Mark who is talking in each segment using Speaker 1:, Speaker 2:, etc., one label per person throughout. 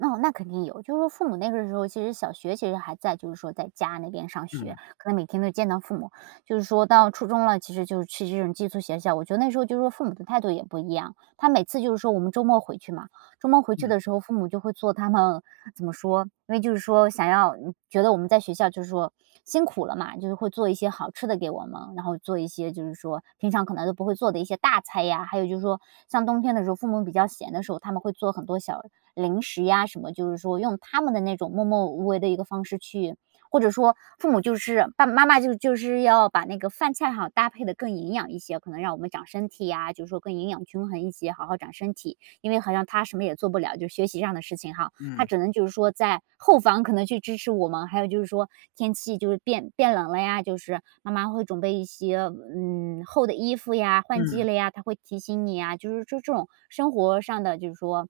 Speaker 1: 哦，那肯定有。就是说父母那个时候其实小学其实还在就是说在家那边上学，
Speaker 2: 嗯。
Speaker 1: 可能每天都见到父母。就是说到初中了，其实就去这种寄宿学校，我觉得那时候就是说父母的态度也不一样。她每次就是说我们周末回去嘛。周末回去
Speaker 2: 嗯。
Speaker 1: 的时候，父母就会做他们怎么说，因为就是说想要觉得我们在学校就是说辛苦了嘛，就是会做一些好吃的给我们，然后做一些就是说平常可能都不会做的一些大菜呀，还有就是说像冬天的时候，父母比较闲的时候，他们会做很多小零食呀什么，就是说用他们的那种默默无闻的一个方式去或者说父母就是爸爸妈妈就就是要把那个饭菜哈，搭配得更营养一些，可能让我们长身体呀，就是说更营养均衡一些，好好长身体。因为好像她什么也做不了，就学习上的事情哈，她
Speaker 2: 嗯。
Speaker 1: 只能就是说在后方可能去支持我们。还有就是说天气就是变变冷了呀，就是妈妈会准备一些，嗯，厚的衣服呀，换季
Speaker 2: 嗯。
Speaker 1: 了呀，她会提醒你呀，就是这这种生活上的，就是说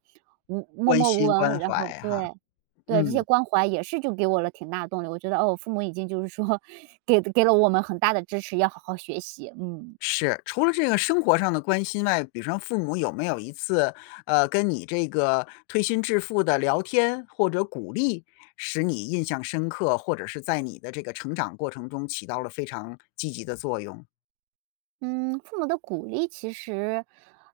Speaker 1: 无默
Speaker 2: 关
Speaker 1: 默无
Speaker 2: 心、关
Speaker 1: 闻，然后
Speaker 2: 怀哈，
Speaker 1: 对，对，这些
Speaker 2: 嗯。
Speaker 1: 关怀也是就给我了挺大动力，我觉得，哦，我父母已经就是说给给了我们很大的支持，要好好学习，嗯。
Speaker 2: 是，除了这个生活上的关心外，比如说父母有没有一次，呃，跟你这个推心置腹地聊天，或者鼓励，使你印象深刻，或者是在你的这个成长过程中起到了非常积极的作用？
Speaker 1: 嗯，父母的鼓励其实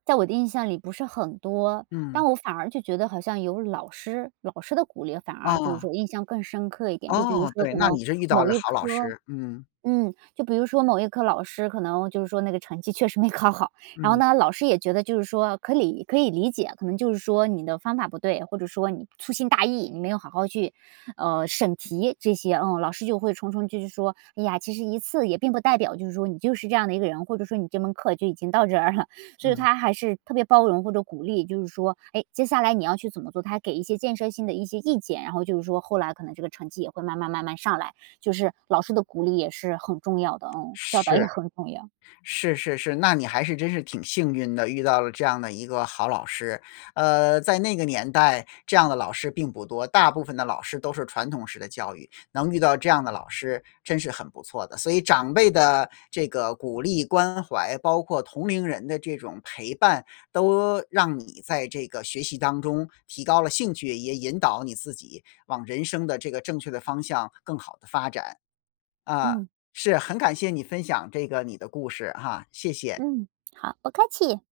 Speaker 1: 在我的印象里不是很多。但
Speaker 2: 嗯。
Speaker 1: 我反而就觉得好像有老师，老师的鼓励反而就是
Speaker 2: 啊。
Speaker 1: 说印象更深刻一点。就比如
Speaker 2: 哦，
Speaker 1: 说
Speaker 2: 对，
Speaker 1: 可
Speaker 2: 那
Speaker 1: 能
Speaker 2: 你是遇到
Speaker 1: 某
Speaker 2: 了
Speaker 1: 一
Speaker 2: 好老
Speaker 1: 科
Speaker 2: 师，嗯。
Speaker 1: 嗯，就比如说某一科老师，可能就是说那个成绩确实没考好，然后
Speaker 2: 嗯。
Speaker 1: 呢老师也觉得就是说可以可以理解，可能就是说你的方法不对，或者说你粗心大意，你没有好好去，呃，审题这些。嗯，老师就会重重继续说：“哎呀，其实一次也并不代表就是说你就是这样的一个人，或者说你这门课就已经到这儿了。”所以
Speaker 2: 嗯。
Speaker 1: 他还是特别包容或者鼓励，就是说，哎，接下来你要去怎么做，他还给一些建设性的一些意见。然后就是说后来，可能这个成绩也会慢慢慢慢上来。就是老师的鼓励也是很重要的，嗯，教导也
Speaker 2: 是。
Speaker 1: 很重要。
Speaker 2: 是是是，那你还是真是挺幸运的，遇到了这样的一个好老师。呃，在那个年代，这样的老师并不多，大部分的老师都是传统式的教育，能遇到这样的老师真是很不错的。所以长辈的这个鼓励关怀，包括同龄人的这种陪伴，都让你在这个学习当中提高了兴趣，也引导你自己往人生的这个正确的方向更好地发展。啊，
Speaker 1: 嗯。
Speaker 2: 是，很感谢你分享这个你的故事哈，谢谢。
Speaker 1: 嗯，好，不客气。